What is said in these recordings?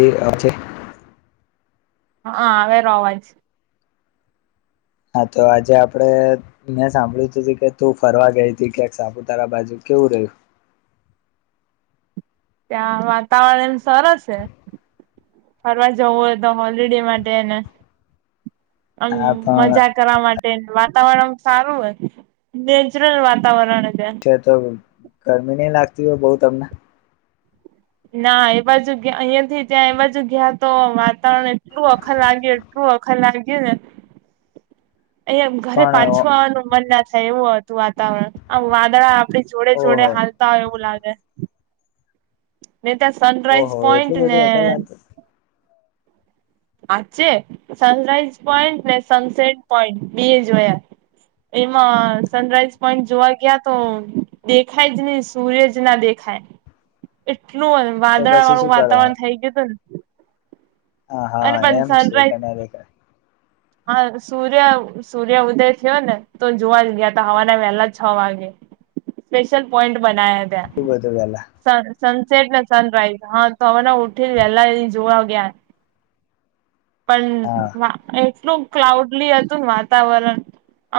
એ [unintelligible] છે હા, આવેરો અવાજ હા, તો આજે આપડે, મેં સાંભળ્યું તું કે તું ફરવા ગઈ હતી, ક્યાંક સાપુતારા બાજુ કેવું રહ્યું? [inaudible] ત્યાં વાતાવરણ એમ સરસ છે. ફરવા જવું હોય તો હોલિડે માટે ને આમ હા પણ મજા કરવા માટે વાત વાતાવરણ સારું હોય, નેચરલ વાતાવરણ છે તો ગરમી ની લાગતી હોય બહુ તમને ના એ બાજુ ગયા અહિયાંથી ત્યાં એ બાજુ ગયા તો વાતાવરણ એટલું વખર લાગ્યું એટલું વખર લાગયુ ને અહંયા ઘરે પણ પાછું આવાનું મન ના થાય એવું હતું. વાતાવરણ આમ વાદળા આપડી જોડે જોડે ઓહો હાલતા હોય એવું લાગે ને ત્યાં સનરાઈઝ ઓહો પોઈન્ટ એટલું ને બધું વખર લાગતું સાચે સનરાઈઝ પોઈન્ટ ને સનસેટ પોઈન્ટ બે જોયા એમાં સનરાઈઝ પોઈન્ટ જોવા ગયા તો દેખાય જ નહી સૂર્ય જ ના દેખાય એટલું તો વાદળા પછી વાળું શું કરવાનું વાતાવરણ થઈ ગયું હતું ને હા અને હા પણ એમ શું કે સનરાઈઝ ન દેખાય [inaudible] હા સૂર્ય સૂર્ય ઉદય થયો ને તો જોવા જ ગયા તા હવારના વહેલા છ વાગે સ્પેશિયલ પોઈન્ટ બનાયા બધું પેલા ત્યા સનસેટ ને સનરાઈઝ હા તો હવે ઉઠીને વેલા એ જોવા ગયા હા પણ એટલું ક્લાઉડલી હતું ને વાતાવરણ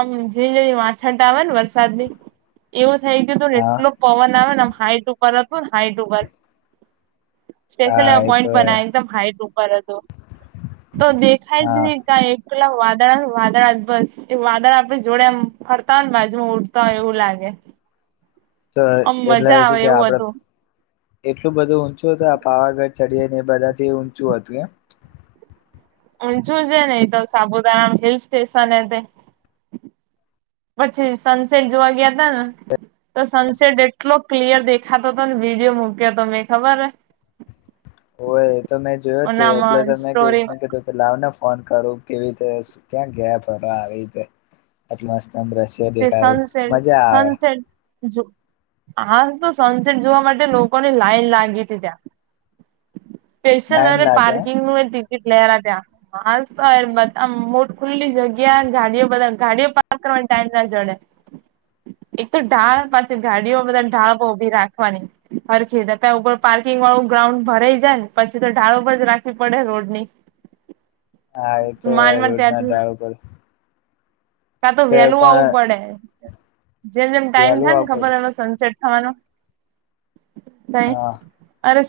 આમ જીણી જીણી વાછત આવે ને વરસાદની એવું થઈ ગયું તુ ને હા એટલુ પવન આવે ને આમ હાઈટ ઉપર હતું ને હાઈટ ઉપર હા એ તો સ્પેશલપોઈન્ટ એવા બનાયા એકદમ હાઇટ ઉપર હતું. તો દેખાય જ હા ની કઈ પટલા વાદળ વાદળ જ બસ એ વાદળ આપડે જોડે ફરતા હોય ને બાજુમાં ઉડતા હોય એવું લાગે [inaudible] તો આમ એટલે મજા શું આવે કે એવું આપણે હતું એટલું બધું ઊંચું હતું આ પાવાગઢ ચડી ને એ બધાથી ઊંચું હતું એમ હ જોજે ને એ તો સાપુતારા હિલ સ્ટેશન એ તે પછી સનસેટ જોવા ગયા તા ને તો સનસેટ એટલો ક્લિયર દેખાતો હતો ને વિડીયો મક્યો હતો મેં ખબર હોય એ તો મેં જોયો તું એટલે તો ઓનામાં મેં કીધું સ્ટોરીમાં કે લાવ ના ફોન કરું કેવી રીતે ત્યાં ગયા ફરવા આવી રીતે આટલુ મસ્ત આમ દ્રશ્ય દેખાયું મજા આવે આજ તો સનસેટ જોવા માટે લોકોની લાઈન લાગી હતી ત્યાં સ્પેશિયલ લાઈન અને લાગે પાર્કિંગનું એ લેરા ત્યાં માલ તો બધા મોટ ખુલ્લી જગ્યા ગાડીઓ બધા ગાડીઓ પાર્ક કરવાની સાજ ના જોડે એક તો ઢાળ પાછી ગાડીઓ બધા ઢાળ ઉભી રાખવાની હરખી ત્યાં ઉપર પાર્કિંગ વાળું ગ્રાઉન્ડ ભરાઈ જાય ને પછી તો ઢાળો પર જ રાખવી પડે રોડની [inaudible] હા એ તો હ માંડ માંડ રોડના ધાળ ઉપર કાતો તો વેલું પણ આવવું પડે જેમ જેમ ટાઈમ વહેલું થાય ને આપડ ખબર હવે સનસેટ થવાનો થાઈ હા અરે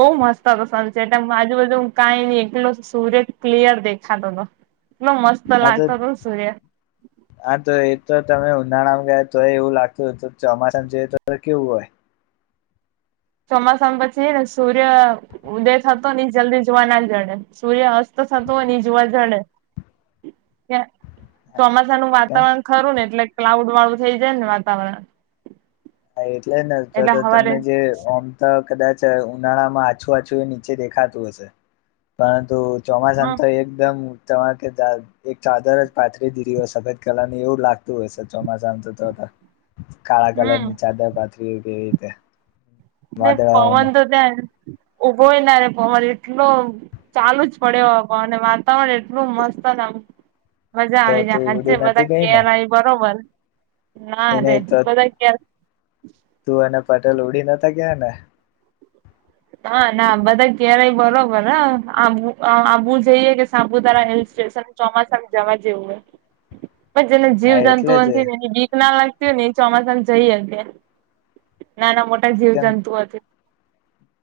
બહુ મસ્ત હતો સનસેટ એમ આજુબજુ હું કાઈ નહી એ એકટલો સૂર્ય ક્લિયર દેખાતો એટલો મસ્ત હા તો લાગતો હતો સૂર્ય હા તો એ તો તમે ઉનાળામાં ગયા તોય એવું લાગતું હત તો ચોમાસામાં જોઈએ તો કેવું હોય ચોમાસામાં પછી હેને સૂર્ય ઉદય થતો ને જલ્દી જોવા ના જડે સૂર્ય અસ્ત થતો હોય ને એ જોવા જળે ત્યા ચોમાસાનું કેમ વાતાવરણ ખરું ને એટલે ક્લાઉડ વાળું થઇ જાય ને વાતાવરણ હા એટલે જ ને તો એટલે તો હવારે તમને જે ઓમ ત કદાચ ઉનાળામાં આછું આછું એ નીચે દેખાતું હશે પરંતુ ચોમાસા હમ તો એકદમ તમારે કે એક ચાદર જ પાથરી દીધી હોય સફેદ કલરની એવું લાગતું હોય છે ચોમાસામાં તો હ કાળા કલર નની રાત્ર ગ એધ નને પવન તો ત્યા ઉભોય ના રે પવાન એટલો ચાલુ જ પડ્યો વાતાવરણ એટલું મસ્ત મજા તો આવી તું જાય હજે ઉડી નથી બધા ગઈ કેર ને આવી બરોબર નાા એને અરે તો બધા્યા તું અને પટેલ ઉડી નતા ગયા ને ના ના બધા ક્યારેય બરોબર હ આંબુ આબુ જઈએ કે સાબુ તારા હેલ સ્ટેશન ચોમાસામાં જવા જેવું હોય પછ જેને જીવ હા એટલે જંતુઓ ને જ એ વીક ના લાગતી હોય ને એ ચોમાસાને જઈએ ત નાના મોટા કેમ જીવજંતુ છે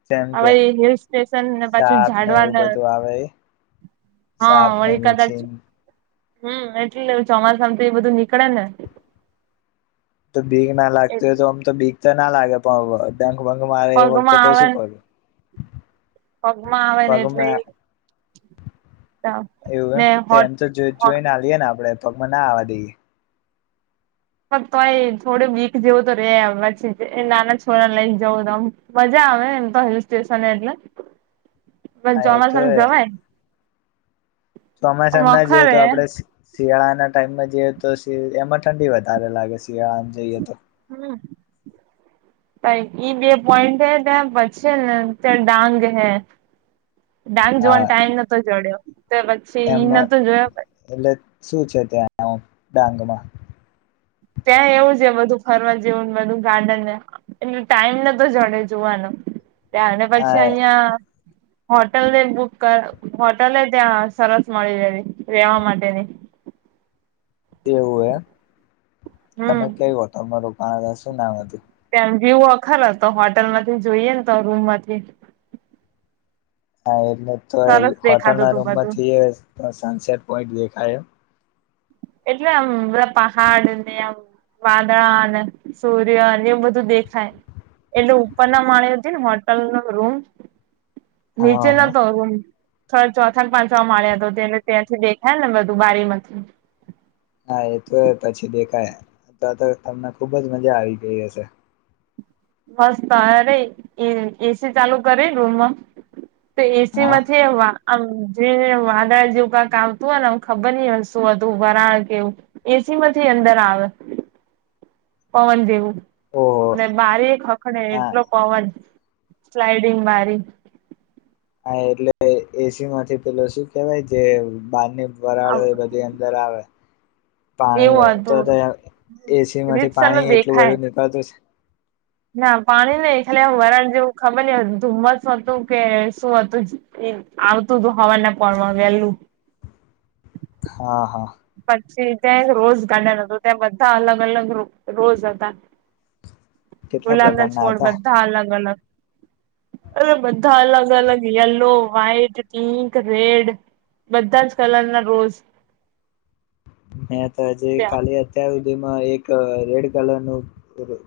તેમ કે હવે હિલ સ્ટેશન ને પાછી સાપ ને એવું જાડવાના બધું આવે હા સાપ ને વળી વીછી કદાચ હમ એટલેવું ચોમાસામ તો એ બધું નીકળે ને તો ભબીક ના લાગતી એટલે હોય તો આમ તો બીક તો ના લાગે પણ ભંગ મારે એ વખતે પગમાં પ આવે શું ને કર્યું પગમાં આવે ને એટલે એ એવું એમ ને તો હોટ એમ તો જો જોઈને લએ ને આપડણે પગમાં ના આવવા દઈએ તોય થોડું વીક જેવું તો રે પછી નાના છોરા લઈને જવું તોમ મજા આવે એમ તો હિલ સ્ટેશન એટલે પ હા એ ચોમાસમ જવાય ચોસમાય સમના જઈએ તો વખરે આપડે શિયાળાના ટાઈમમાં જઈએ તો એમાં ઠંડી વધારે લાગે શિયાળામાં જઈએ તો હમ ઈ બે પોઈન્ટ હે ત્યાં પછી ને તં ડાંગ હૈ ડાંગ જોવાન હા ટાઈમ નતો ચડ્યો એમાં એટલે શું છે ત્યાં ડાંગમાં ત્યાં એવું છે બધું ફરવા જેવુંને બધું ગાર્ડનને એટલે ટાઈમ ન તો જડે જોવાનો એાવણે હા પછી અહી્યાયા હોટલ ને બુક કર હોટલ ને ત્યાં સરસ મળી રહેવી રેવા માટેની [inaudible] એવું એ તમે હમ કેયો તમારું પા શું નામ હતું વ્યુ વખર તો હોટેલમાંથી જોઈએ ને તો રૂમમાંથી હા એટલે તો હોટલ દેખાતું ના તું રૂમમાં બધું થઈએ તો સનસેટ પોઈન્ટ દેખાય એટલે આમ બધા પહાડ ને આમ વાદળ અને સૂર્યન એમ બધું દેખાય એટલે ઉપર ના મા્યો હતી ને હોટલ નો રૂમ હા નીચે હા નતો આવ ચોથાને પાંચ મળ્યા હતો તેને ત્યાંથી દેખાય ને બધું બારીમાંથી હા એ તો પછી દેખાય તો તો તમને ખુબ જ મજા આવી ગઈ હશે બસ તો અરે એ એસી ચાલુ કરે રૂમમાં તો એસી હા માંથી એવા આમ જે વાદળ જેવું કાક આવતું હોય નેમ ખબર નહ હોય શું હતું વરાણ કેવું એ પછીમાંથી અંદર આવે પવન ઓહો જેવું બારી હખડ હા એટલો પવન સ્લાઈડિંગ મારી હા એટલે એસી માંથી પેલો શું કેવાય જે બહારની વરાળો એ બધી અંદર આવે પાણી એવું તો હતું એસી માંથી રીતસર નું પાણી એટલું દેખાય બધું નીકળતું છે ના પાણી નહી ખાલી વરણ જેવું ખબર ન ધુમ્મસ હતું કે શું હતું આવતું તો હવાના પોર મા વેલું. હા હા. પ છી ત્યાં રોઝ ગાર્ડન હતું ત્યાં બધા અલગ અલગ રોઝ હતા. કેટલા ગુલામ ના પ્રકારના છોડ હતા બધા અલગ અલગ. અરે બધા અલગ અલગ યલો, વ્હાઈટ, પિંક, રેડ. બધા જ કલર ના રોઝ. મે તો હજ ત્યાં કાલે અત્યારે હ હુંદી માં એક રેડ કલર નું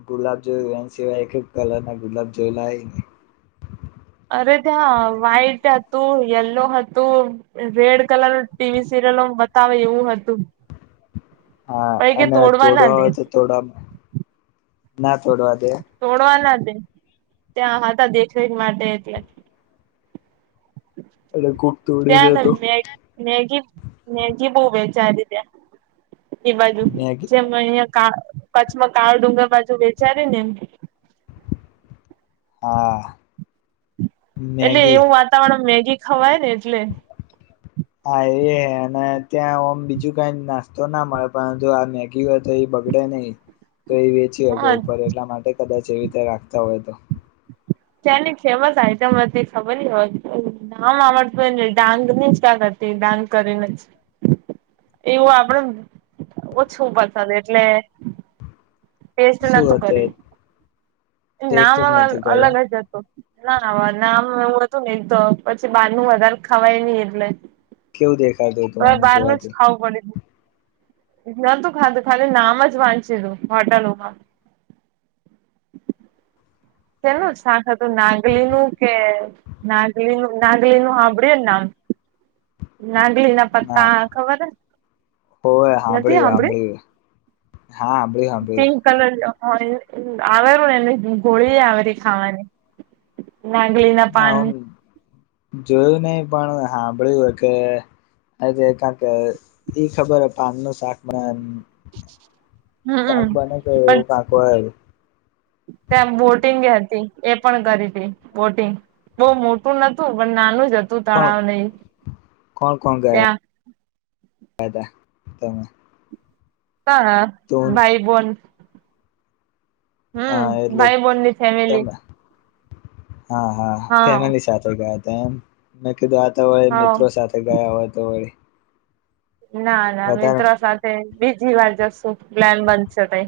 ગુલાબ જોયું એ સિવાય એક કલર ના ગુલાબ જોયલા નઈ. [unintelligible] અરે ત્યાં વ્હાઈટ હતું યલો, હતું રેડ કલર નું ટીવી સિરિયલ બતાવે એવું હતું. હા પઈ કે અને ના તોડવા દે હોય તો તોડવામાં ના તોડવા. દે તોડવા ના દે ત્યાં હતા દેખરેખ માટે એટલે. એટલે કોક તોડી દે ત્યાં અંદર તો મે મેગી મેગી બવ વે ચ રી ત્યા એ બાજુ મેગી જેમ અહં. કા કચ્છમાં કાર ડુંગર બાજુ વેચારી ને એમ. હા. એટલે મેગી એવું વાતાવરણ મેગી ખવાય ને એટલે. હા એ હે અને ત્યાં ઓમ બીજું કઈ નાસ્તો ના મળે પરંતુ આ મેગી હોય તો એ બગડ નહી તો એ વેચી હ કે હા ઉપર એટલા માટે કદાચ એવી રીતે રાખતા હોય તો. ત્યાંની ફેમસ આઈટમ અતિ ખબર હો નામ આડતુંને ડાંગ જ ક્યા તે ડાગ કરીને એવું આપડેને ઓછું પસંદ એટલે. ટેસ્ટ શું નતું કરી્યું. હતું ટેસ્ટ જ નામ અલ નતું કર્યું અલગ જ હતું. ના નામ એ હતું નહ તો પછી બાર નું વધારે ખાવાય નહ એટલે. કેવું દેખાતું હતું તમે આમ બારનું જ જોવાથી ખાવ પડ નતું ખાધું ખાલી નામ જ વાંચી તું હોટલોમાં. [inaudible] કેનું શાખ હતું નાગલીનું કે નાગલીનું નાગલીનું સાંભળ્યું ને નામ. હ નાંગલી ના પતા ખબર હ હોવે નથી હાંભળ્યું હાભળે. હાંભળ્યું હા હાંભળ્યું પિંક હાંભળ્યું કલર હોય. આવેરું ને એને ગોળી આવેરી ખાવાની. નાગલી ના પાન. જોયું નહી પણ હાભળ્યું હે કે હજ કારણ કે ઈ ખબર પાન ન શાકમાં [unintelligible] શાક હમમ બને તો એવું કાક ત્યા બોટિંગ [unintelligible] તી એ પણ કરી તી બોટિંગ બઉ મોટું નતું પણ નાનું જ હ તું કોણ તળાવ ને એ ત્યાં. ફાયદા તમ હા ભાઈ બોન. હમ્મ હા એટલે ભાઈ બોનની ફેમિલી. તમે હા હા કેમેની સાથે ગયા તા એમ. કીધું આ તો વઈ હા મિત્રો સાથે ગયા હોય તો વળી. ના ના વધારે મિત્રો સાથે બીજી વાર જશું પ્લાન બનશે તઈ.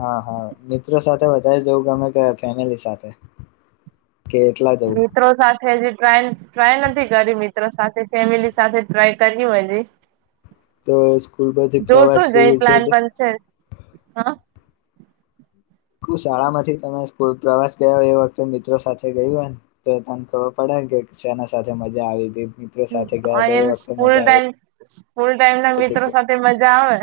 હા હા મિત્રો સાથે વધારે જવું ગમે કે ફેમિલી સાથે? કે એટલા જવું મિત્રો સાથે, જ ટ્રાય ટ્રાય નથી, કર તો સ્કૂલ પરથી જો પ્રવાસ શું જઈ, કેવી છે પ્લાન તો બનશે હા કુ શાળા માંથી, તમે સ્કૂલ પ્રવાસ ગયા એ વખતે મિત્રો સાથે ગયું હોય, ને તો તને ખબર પડે ને કે શેના સાથે મજા આવી, હતી. મિત્રો સાથે ગયા હતા અને એ વખતે સ્કૂલ મજા આવી ટાઈમ, સ્કૂલ ટાઈમના હતી મિત્રો કે સાથે મજા આવે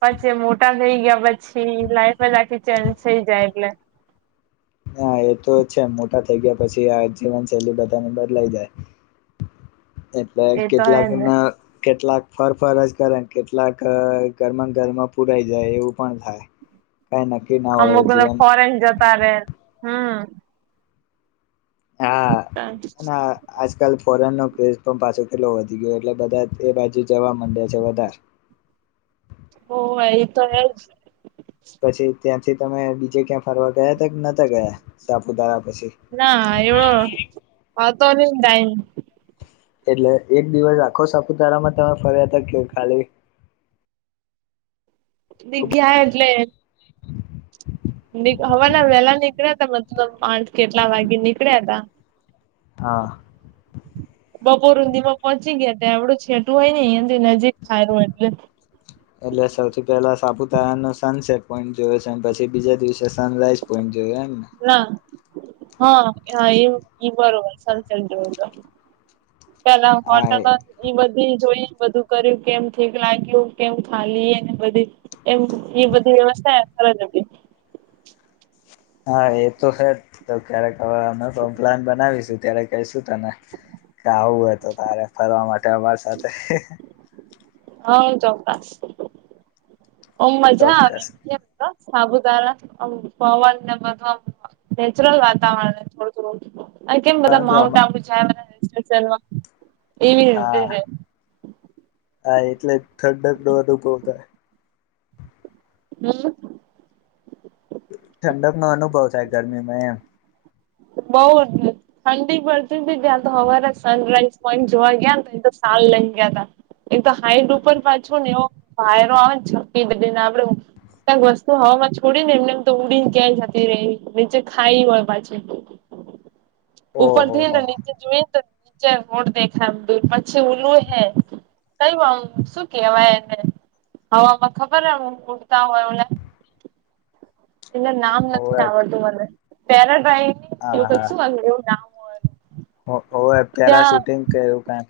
પછી મોટા થઈ ગયા પછી લાઈફ જ આખી ચેન્જ થઇ જાય, એટલે [inaudible] હા, એ તો છે, મોટા થઇ ગયા પછી, આ જીવનશૈલી બધાને બદલાઈ જાય [inaudible] એટલે એ તો હે ને કેટલાકના, કેટલાક ફર, ફર જ કરે કેટલાક ઘર ઘર ઘરમા, ઘરમાં પુરાઈ, જાય એવું પણ થાય કાઈ નક્કીના હોય, એ જે પરે, હમ્મ હા, હા આજ કાલ ફોરેનનો ક્રેશ પણ પાછો, કેટલો વધી ગયો, એટલે બધા એ બાજુ જવા માંડ્યા છે, વધાર હોવે, ઈ તો હેજ પછી, ત્યાંથી તમે બીજે ક્યાં ફરવા ગયા, હતા કે નતા ગયા, સાપુતારા પછી ના એવડો આવતો નહી, ટાઈમ એટલે એક દિવસ આખો સાપુતારામા તમે ફર્યા હતા, કે ખાલી બીગ્યા એટલે ની હવારના વહેલા નીકળ્યા મતલબ, આ કે એટલા વાગે નીકળ્યા તા હા. [inaudible] બપોર હુંધીમાં પહોચી ગયા, ત્યાં એવડું છેટું હયની અહીયાથી નજીક થાયરુ એટલે એટલે સૌથી પહેલા સાપુતારાનો સનસેટ પોઈન્ટ જોયો છે, પછી બીજા દિવસે સનરાઈઝ પોઈન્ટ જો [unintelligible] ના હા, હ એ બરોબર સન સેટ, જોયુ તો પેલા હા હોટેલ ઈ બધી, જોઈ. બધું કર્યું કેમ ઠીક લાગ્યું, કેમ ખાલી બધી એમ એ બધી વ્યવસ્થા [unintelligible] હા, એ તો હેજ, તો ક્યારેક હવે અમે પણ પ્લાન બનાવીશું ત્યારે કેશું તને આવું હોય, તો તારે ફરવા માટે અમાર સાથે હા, ચોક્કસ ઓમ મજા ચોક્કસ આવી સાપુતારા પવન ને બધુ નેચરલ વાતાવરણ, થોડું થોડું આ કેમ બધા પરંતુ અમ માઉન્ટ આબુ, જાય રા સિઝનમા એવી રીતે હા હે હા, એટલે જ ઠંડક નો અનુભવ થાય. હમ્મ. ઠંડક નો અનુભવ થાય, ગરમીમાં એમ. બઉ ઠંડી પડતી, ત્યાં તો હવારે સનરાઈઝ પોઈન્ટ જોવા ગયા સાલ લઈને ગયા, તા એક તો હાઈટ ઉપર પાછોને એવો વાયરો, આવેને છકી ને આપડે ક્યાંક વસ્તુ હવામાં, છોડી ને એમને એમ તો ઉડી ક્યાંય જતી રહી, નીચે ખાઈ હોય પાછી ઓહો ઉપરથી હેને હો નીચે જોઈ, તો ચ મોડ દેખાય દર પછી, ઉલું હૈ કયું આમ શું કેવાય, એને હવામાં ખબર એમ ઉડતા, હોય એ નામ નથી, હોવે આવડતું મને પેરાડ્રાઈવ એવું ક શું એવું નામ હોય હ હોવે, ત્યાં પેરાશૂટિંગ કે એવું કાક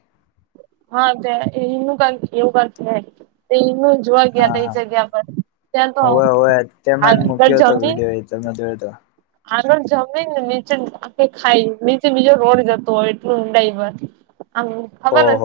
હા જે એનું એવું કાક એનું જોવા ગયા હા તા એ હા જગ્યા પર ત્યાં તો હોવે હોવે તે મને જ આગળ મૂક્યો તો જમીન વિડીયો એતો મે જોયો તો. આગળ જમીન ને નીચે આ ખાઈ નીચે બીજો રોડ જતો હોય એટલું ઊંડાઈમાં. આમ ખબર ઓહો જ